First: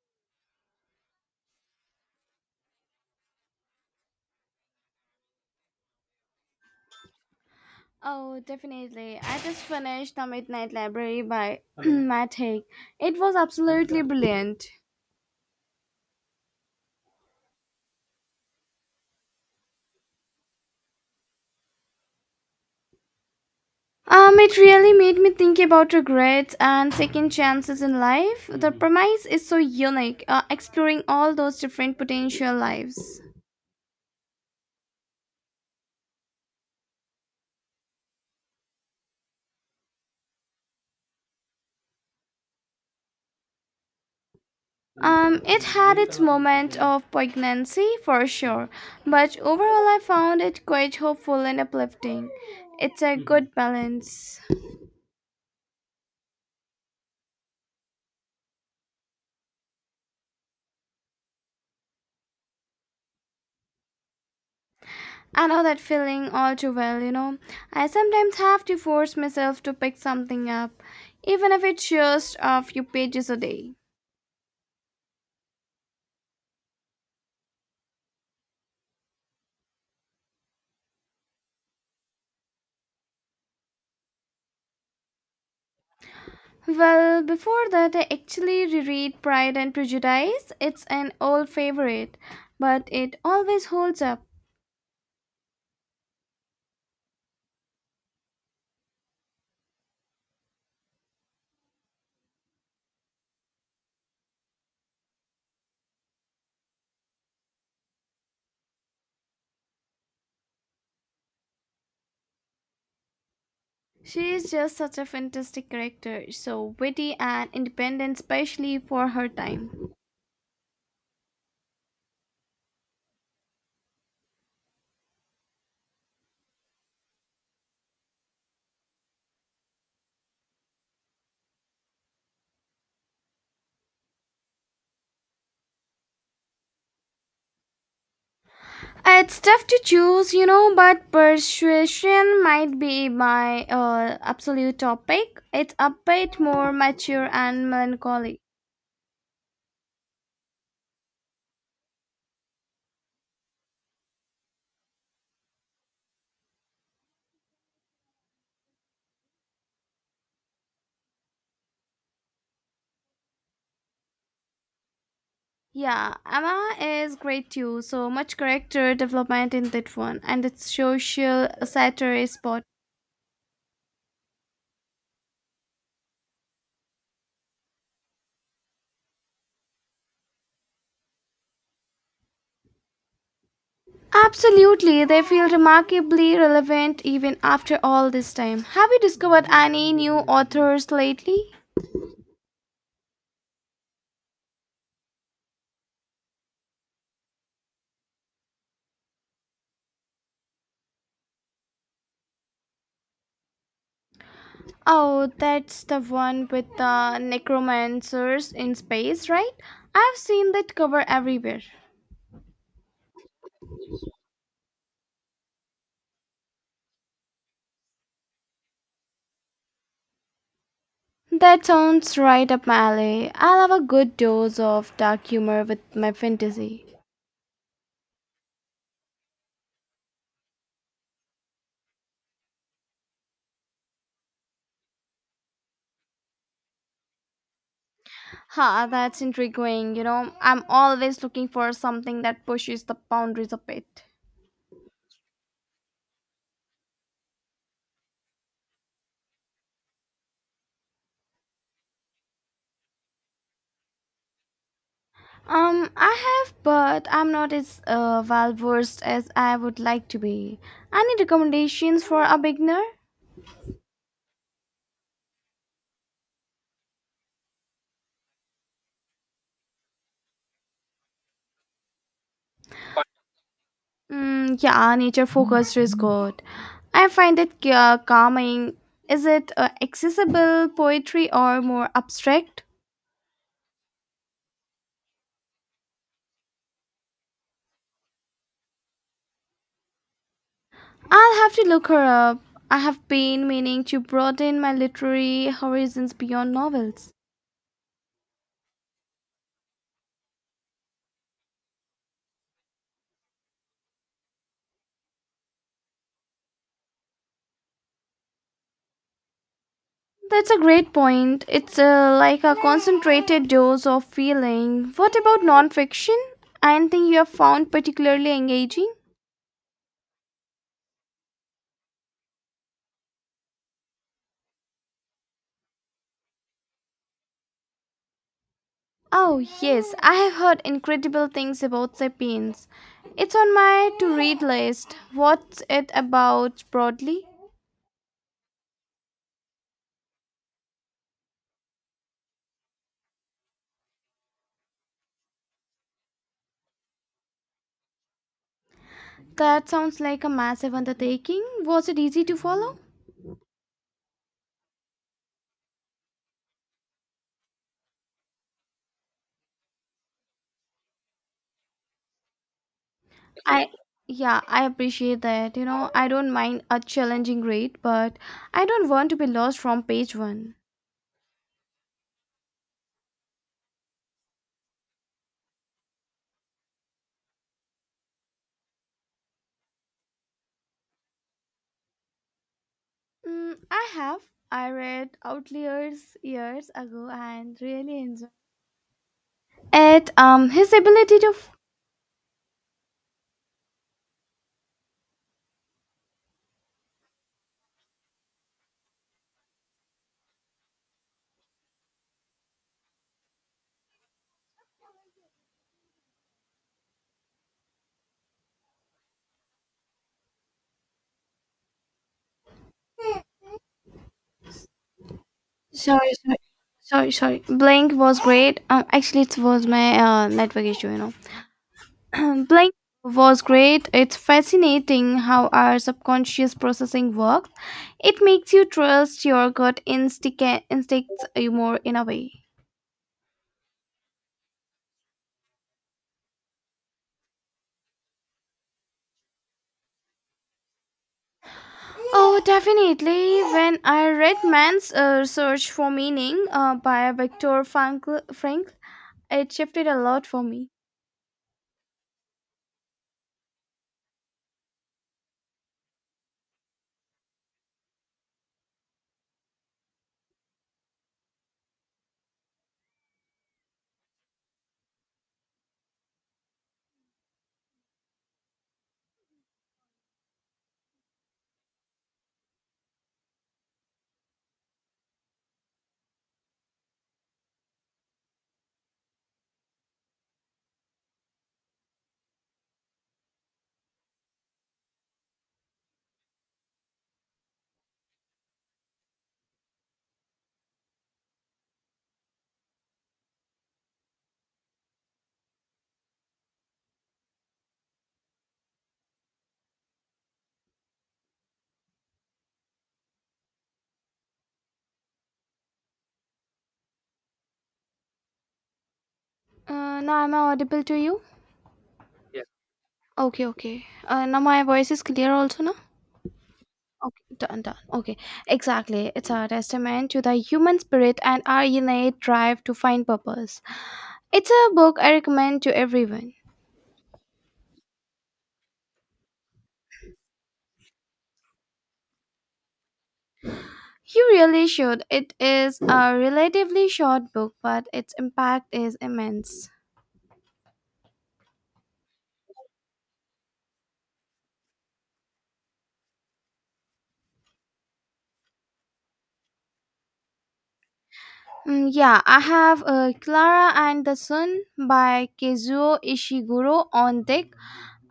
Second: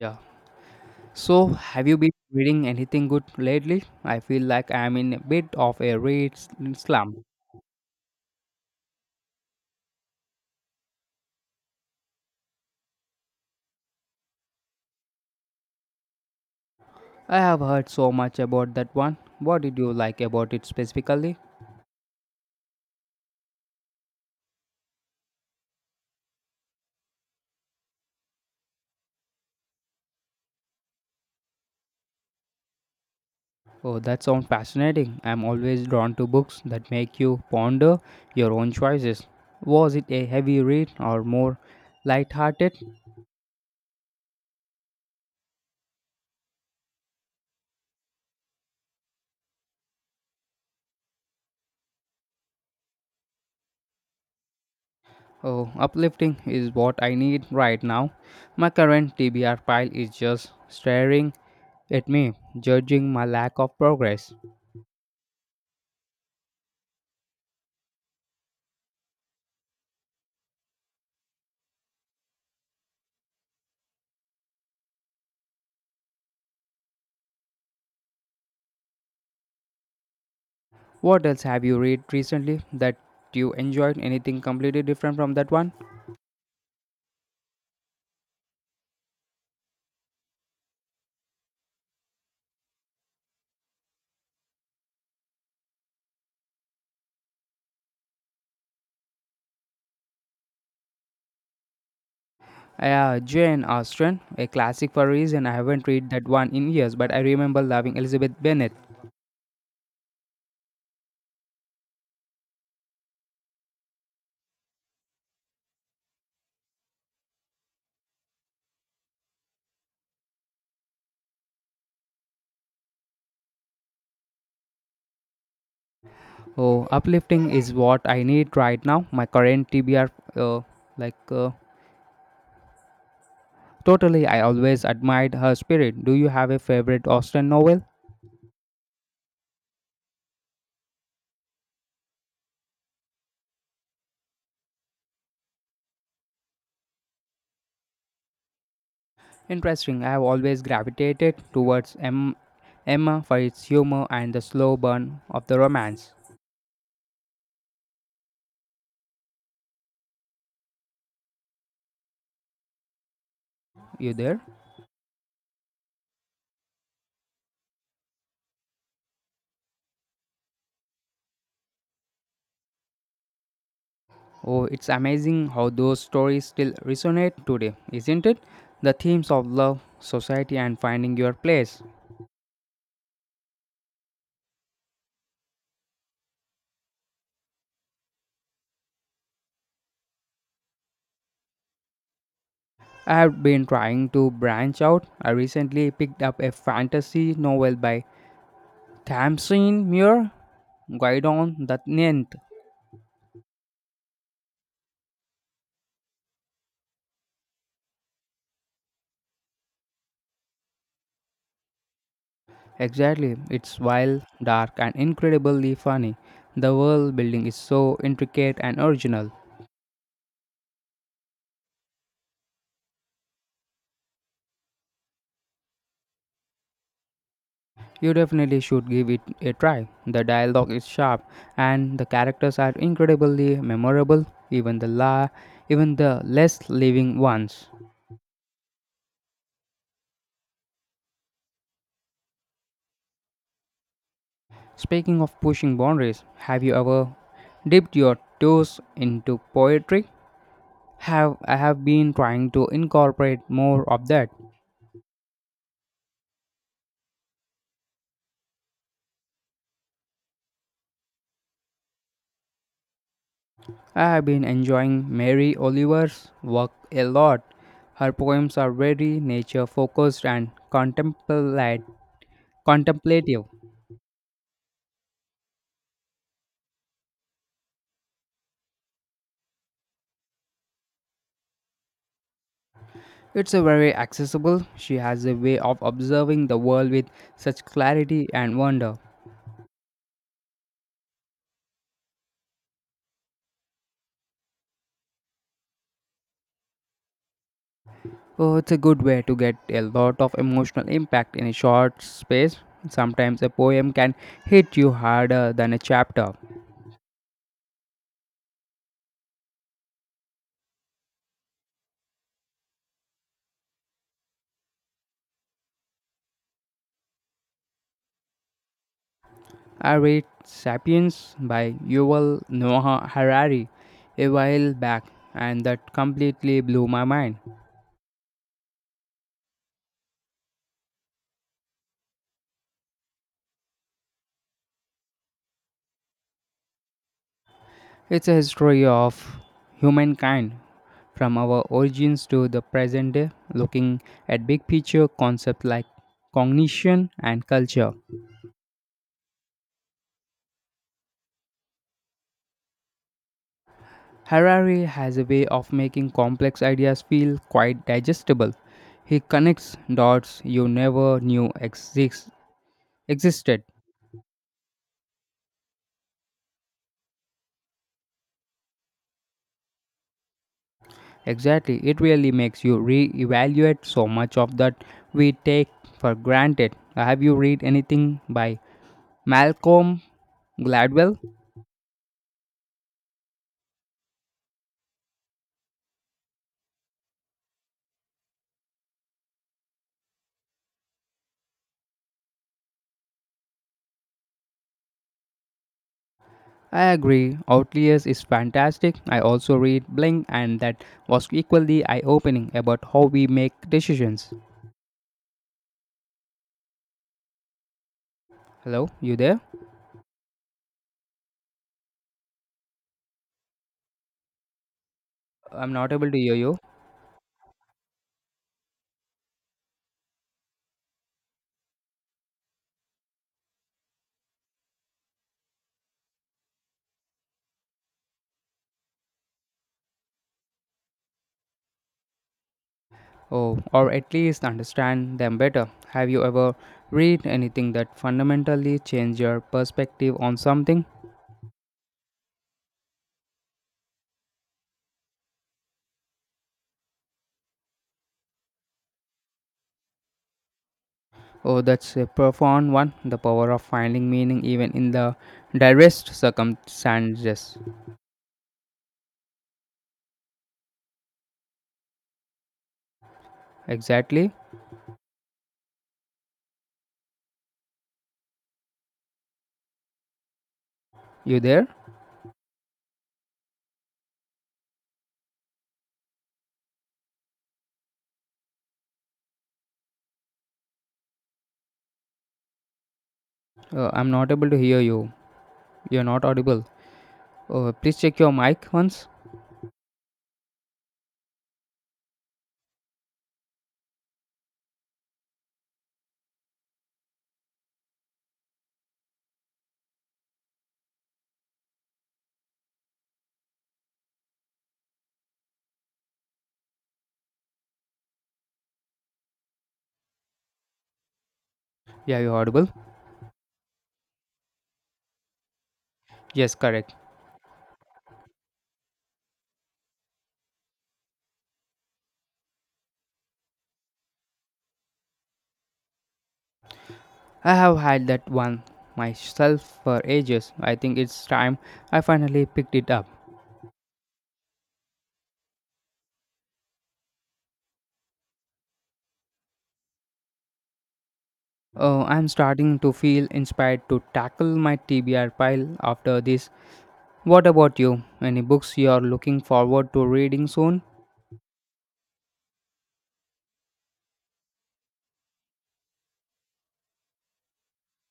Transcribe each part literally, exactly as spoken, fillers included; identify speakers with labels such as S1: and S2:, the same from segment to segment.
S1: Yeah. So, have you been reading anything good lately? I feel like I'm in a bit of a read s- slump.
S2: Oh, definitely. I just finished The Midnight Library by Matt Haig. It was absolutely brilliant.
S1: I have heard so much about that one. What did you like about it specifically?
S2: Um, it really made me think about regrets and second chances in life. The premise is so unique, uh, exploring all those different potential lives.
S1: Oh, that sounds fascinating. I'm always drawn to books that make you ponder your own choices. Was it a heavy read or more light-hearted?
S2: Um, it had its moment of poignancy for sure, but overall I found it quite hopeful and uplifting. It's a good balance.
S1: Oh, uplifting is what I need right now. My current T B R pile is just staring at me, judging my lack of progress.
S2: I know that feeling all too well, you know. I sometimes have to force myself to pick something up, even if it's just a few pages a day.
S1: What else have you read recently that you enjoyed? Anything completely different from that one?
S2: Well, before that, I actually reread Pride and Prejudice. It's an old favorite, but it always holds up.
S1: Uh, Jane Austen, a classic for a reason. I haven't read that one in years, but I remember loving Elizabeth Bennet.
S2: She is just such a fantastic character, so witty and independent, especially for her time.
S1: Oh, uplifting is what I need right now. My current T B R, uh, like, uh, totally, I always admired her spirit. Do you have a favorite Austen novel?
S2: It's tough to choose, you know, but persuasion might be my uh, absolute topic. It's a bit more mature and melancholy.
S1: Interesting. I have always gravitated towards M- Emma for its humor and the slow burn of the romance. You there?
S2: Yeah, Emma is great too. So much character development in that one, and its social satire is spot.
S1: Oh, it's amazing how those stories still resonate today, isn't it? The themes of love, society, and finding your place.
S2: Absolutely, they feel remarkably relevant even after all this time. Have you discovered any new authors lately?
S1: I have been trying to branch out. I recently picked up a fantasy novel by Tamsin Muir, Guidon the Ninth.
S2: Oh, that's the one with the necromancers in space, right? I've seen that cover everywhere.
S1: Exactly, it's wild, dark, and incredibly funny. The world building is so intricate and original.
S2: That sounds right up my alley. I'll have a good dose of dark humor with my fantasy.
S1: You definitely should give it a try. The dialogue is sharp and the characters are incredibly memorable, even the la even the less living ones.
S2: Ha, that's intriguing. You know, I'm always looking for something that pushes the boundaries a bit.
S1: Speaking of pushing boundaries, have you ever dipped your toes into poetry? Have I have been trying to incorporate more of that.
S2: Um, I have, but I'm not as uh, well versed as I would like to be. Any recommendations for a beginner?
S1: I have been enjoying Mary Oliver's work a lot. Her poems are very nature focused and contemplat- contemplative.
S2: Mm, yeah, nature focused is good. I find it ca- calming. Is it uh, accessible poetry or more abstract?
S1: It's a very accessible. She has a way of observing the world with such clarity and wonder.
S2: I'll have to look her up. I have been meaning to broaden my literary horizons beyond novels.
S1: Oh, it's a good way to get a lot of emotional impact in a short space. Sometimes a poem can hit you harder than a chapter.
S2: That's a great point. It's uh, like a concentrated dose of feeling. What about nonfiction? Anything you have found particularly engaging?
S1: I read *Sapiens* by Yuval Noah Harari a while back, and that completely blew my mind.
S2: Oh, yes, I have heard incredible things about Sapiens. It's on my to read list. What's it about broadly?
S1: It's a history of humankind from our origins to the present day, looking at big picture concepts like cognition and culture.
S2: That sounds like a massive undertaking. Was it easy to follow?
S1: Harari has a way of making complex ideas feel quite digestible. He connects dots you never knew exist- existed.
S2: I Yeah, I appreciate that. You know, I don't mind a challenging read, but I don't want to be lost from page one.
S1: Exactly, it really makes you re-evaluate so much of that we take for granted. Have you read anything by Malcolm Gladwell?
S2: Mm, I have. I read Outliers years ago and really enjoyed it. Um, his ability to
S1: I agree. Outliers is fantastic. I also read Blink, and that was equally eye opening about how we make decisions. Hello, you there? I'm not able
S2: Sorry,
S1: to hear
S2: sorry,
S1: you.
S2: sorry, sorry. Blink was great. Um, actually, it was my uh, network issue, you know. Blink was great. It's fascinating how our subconscious processing works. It makes you trust your gut instinct instincts uh, more in a way.
S1: Oh, or at least understand them better. Have you ever read anything that fundamentally changed your perspective on something?
S2: Oh, definitely. When I read Man's uh, Search for Meaning uh, by Viktor Frankl, Frankl, it shifted a lot for me.
S1: Oh, that's a profound one. The power of finding meaning even in the direst circumstances. Exactly. You there? Uh, I'm not able to hear you. You're not audible. Oh, please check your mic once.
S2: Uh, now, am I audible to you?
S1: Yeah, you're audible.
S2: Okay, okay. Uh, now my voice is clear also now.
S1: Yes, correct.
S2: Okay, done, done. Okay, exactly. It's a testament to the human spirit and our innate drive to find purpose. It's a book I recommend to everyone.
S1: I have had that one myself for ages. I think it's time I finally picked it up.
S2: You really should. It is a relatively short book, but its impact is immense.
S1: Oh, I'm starting to feel inspired to tackle my T B R pile after this. What about you? Any books you're looking forward to reading soon?
S2: Mm, yeah, I have uh, Clara and the Sun by Kazuo Ishiguro on deck.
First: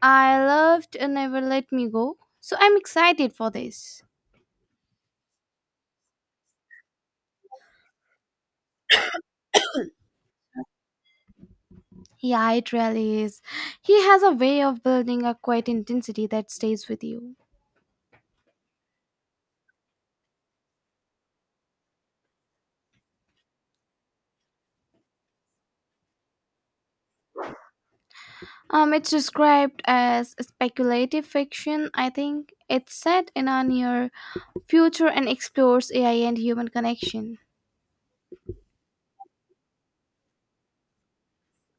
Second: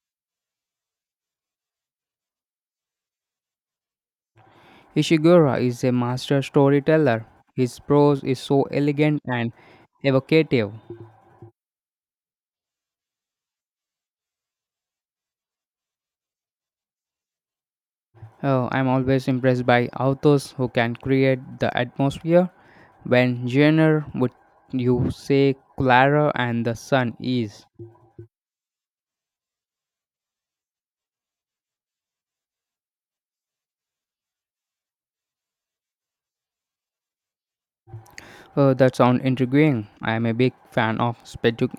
S2: I loved uh, Never Let Me Go, so I'm excited for this.
S1: Ishiguro is a master storyteller. His prose is so elegant and evocative.
S2: Yeah, it really is. He has a way of building a quiet intensity that stays with you.
S1: Oh, I'm always impressed by authors who can create the atmosphere when Jenner would you say Clara and the Sun is.
S2: Um, it's described as speculative fiction, I think. It's set in a near future and explores A I and human connection.
S1: Oh, that sounds intriguing. I am a big fan of specu-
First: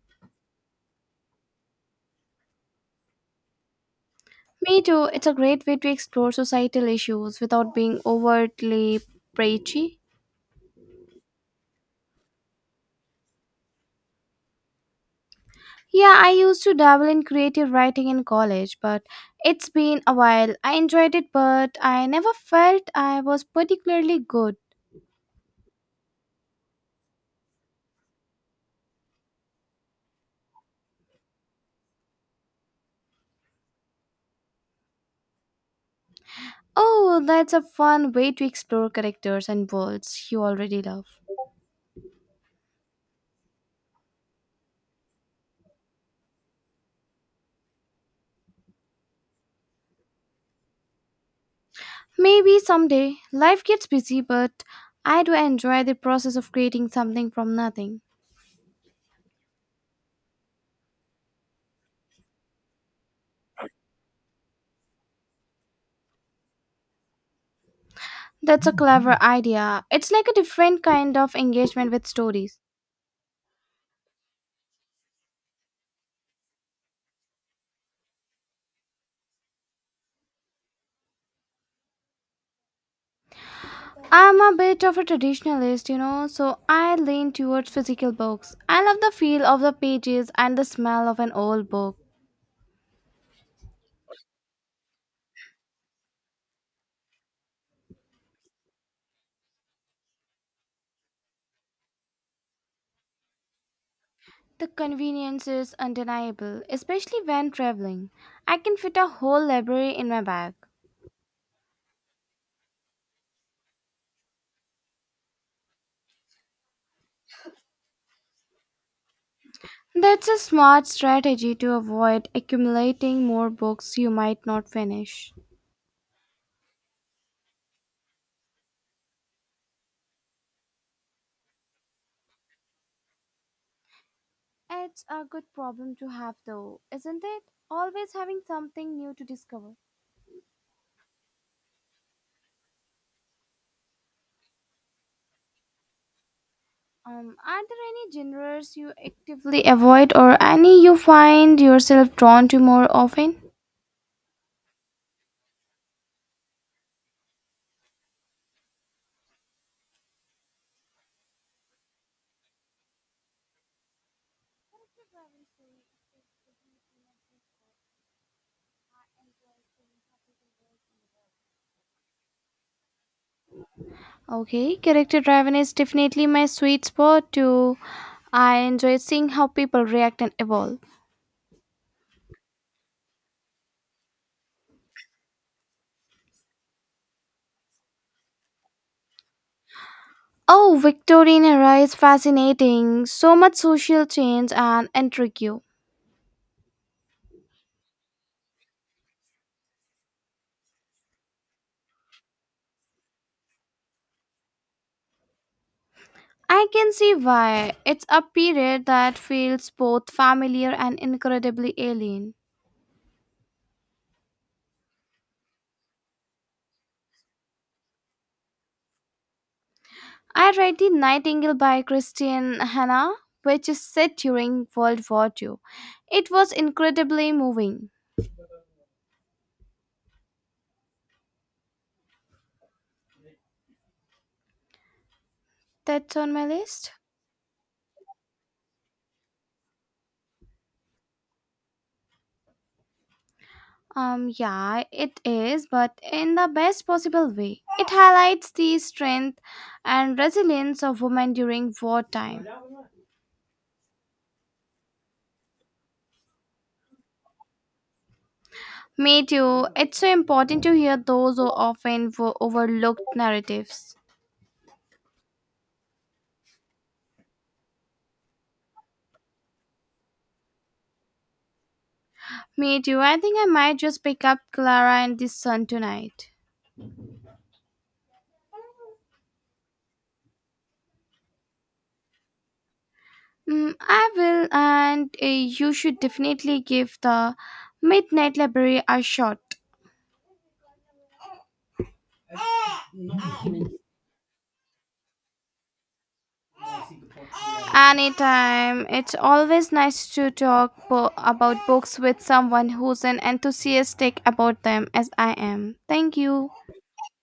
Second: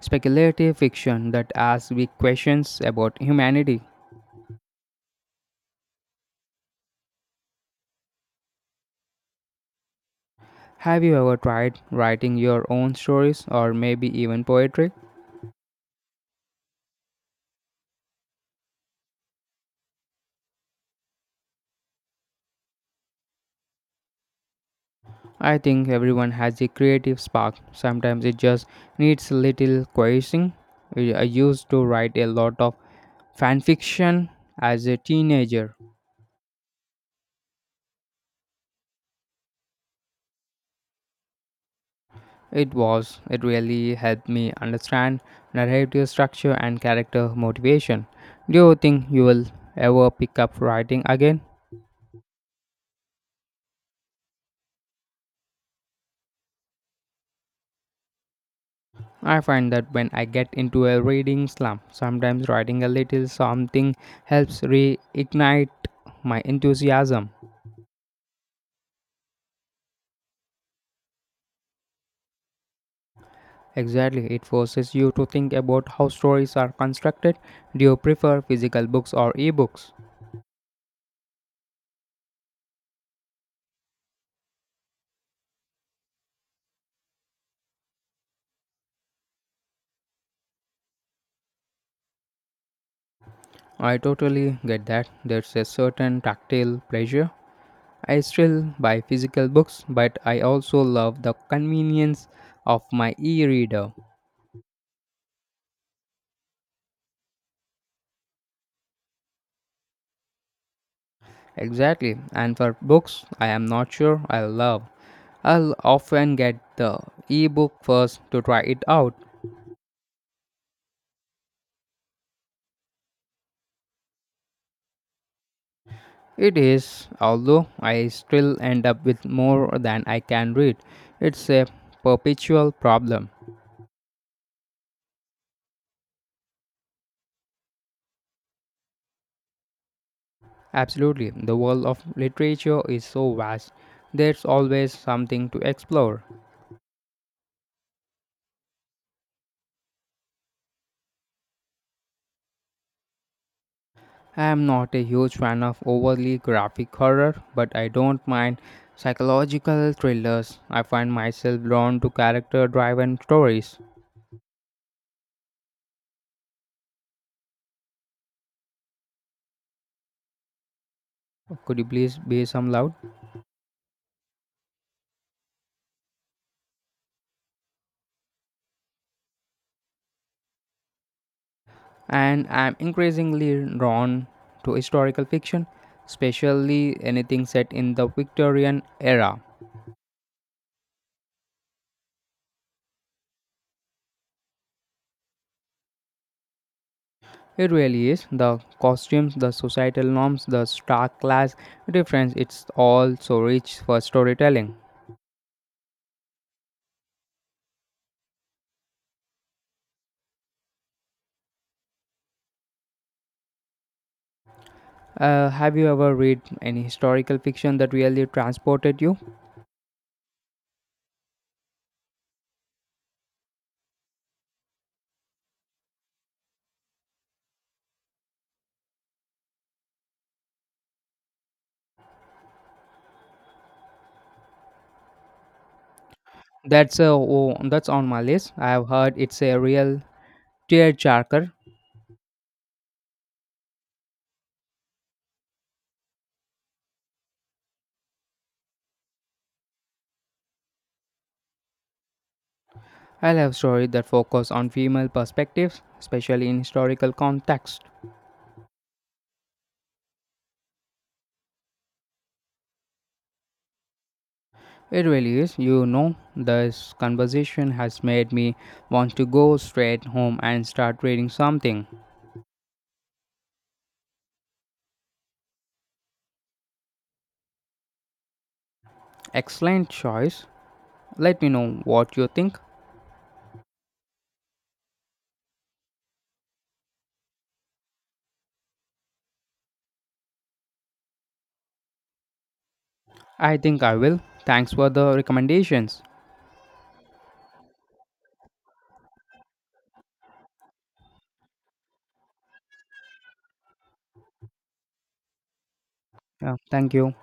S1: speculative fiction that asks big questions about humanity.
S2: Me too, it's a great way to explore societal issues without being overtly preachy.
S1: Have you ever tried writing your own stories or maybe even poetry?
S2: Yeah, I used to dabble in creative writing in college, but it's been a while. I enjoyed it, but I never felt I was particularly good.
S1: I think everyone has a creative spark. Sometimes it just needs a little coaxing. I I used to write a lot of fan fiction as a teenager.
S2: Oh, well, that's a fun way to explore characters and worlds you already love.
S1: It was, it really helped me understand narrative structure and character motivation. Do you think you will ever pick up writing again?
S2: Maybe someday life gets busy, but I do enjoy the process of creating something from nothing.
S1: I find that when I get into a reading slump, sometimes writing a little something helps reignite my enthusiasm.
S2: That's a clever idea. It's like a different kind of engagement with stories.
S1: Exactly, it forces you to think about how stories are constructed. Do you prefer physical books or ebooks?
S2: I'm a bit of a traditionalist, you know, so I lean towards physical books. I love the feel of the pages and the smell of an old book.
S1: I totally get that. There's a certain tactile pleasure. I still buy physical books, but I also love the convenience of my e reader.
S2: The convenience is undeniable, especially when traveling. I can fit a whole library in my bag.
S1: Exactly, and for books, I am not sure I love. I'll often get the e-book first to try it out.
S2: That's a smart strategy to avoid accumulating more books you might not finish.
S1: It is, although I still end up with more than I can read. It's a perpetual problem.
S2: It's a good problem to have, though, isn't it? Always having something new to discover.
S1: Absolutely, the world of literature is so vast. There's always something to explore.
S2: Um, are there any genres you actively avoid or any you find yourself drawn to more often?
S1: I am not a huge fan of overly graphic horror, but I don't mind psychological thrillers. I find myself drawn to character driven stories. Could you please be some loud?
S2: Okay, character driven is definitely my sweet spot too. I enjoy seeing how people react and evolve.
S1: And I'm increasingly drawn to historical fiction, especially anything set in the Victorian era.
S2: Oh, Victorian era is fascinating. So much social change and intrigue.
S1: It really is the costumes, the societal norms, the stark class difference. It's all so rich for storytelling.
S2: I can see why. It's a period that feels both familiar and incredibly alien.
S1: Uh, have you ever read any historical fiction that really transported you?
S2: I read The Nightingale by Christian Hannah, which is set during World War two. It was incredibly moving. That's on my list.
S1: That's a Oh, that's on my list. I have heard it's a real tearjerker.
S2: Um, yeah, it is, but in the best possible way. It highlights the strength and resilience of women during wartime.
S1: I love stories that focus on female perspectives, especially in historical context.
S2: Me too. It's so important to hear those who often wo- overlooked narratives.
S1: It really is. You know, this conversation has made me want to go straight home and start reading something.
S2: Me too. I think I might just pick up Clara and this son tonight.
S1: Excellent choice. Let me know what you think.
S2: Mm, I will, and uh, you should definitely give the Midnight Library a shot.
S1: I think I will. Thanks for the recommendations.
S2: Anytime. It's always nice to talk bo- about books with someone who's an enthusiastic about them as I am. Thank you.
S1: Yeah, thank you.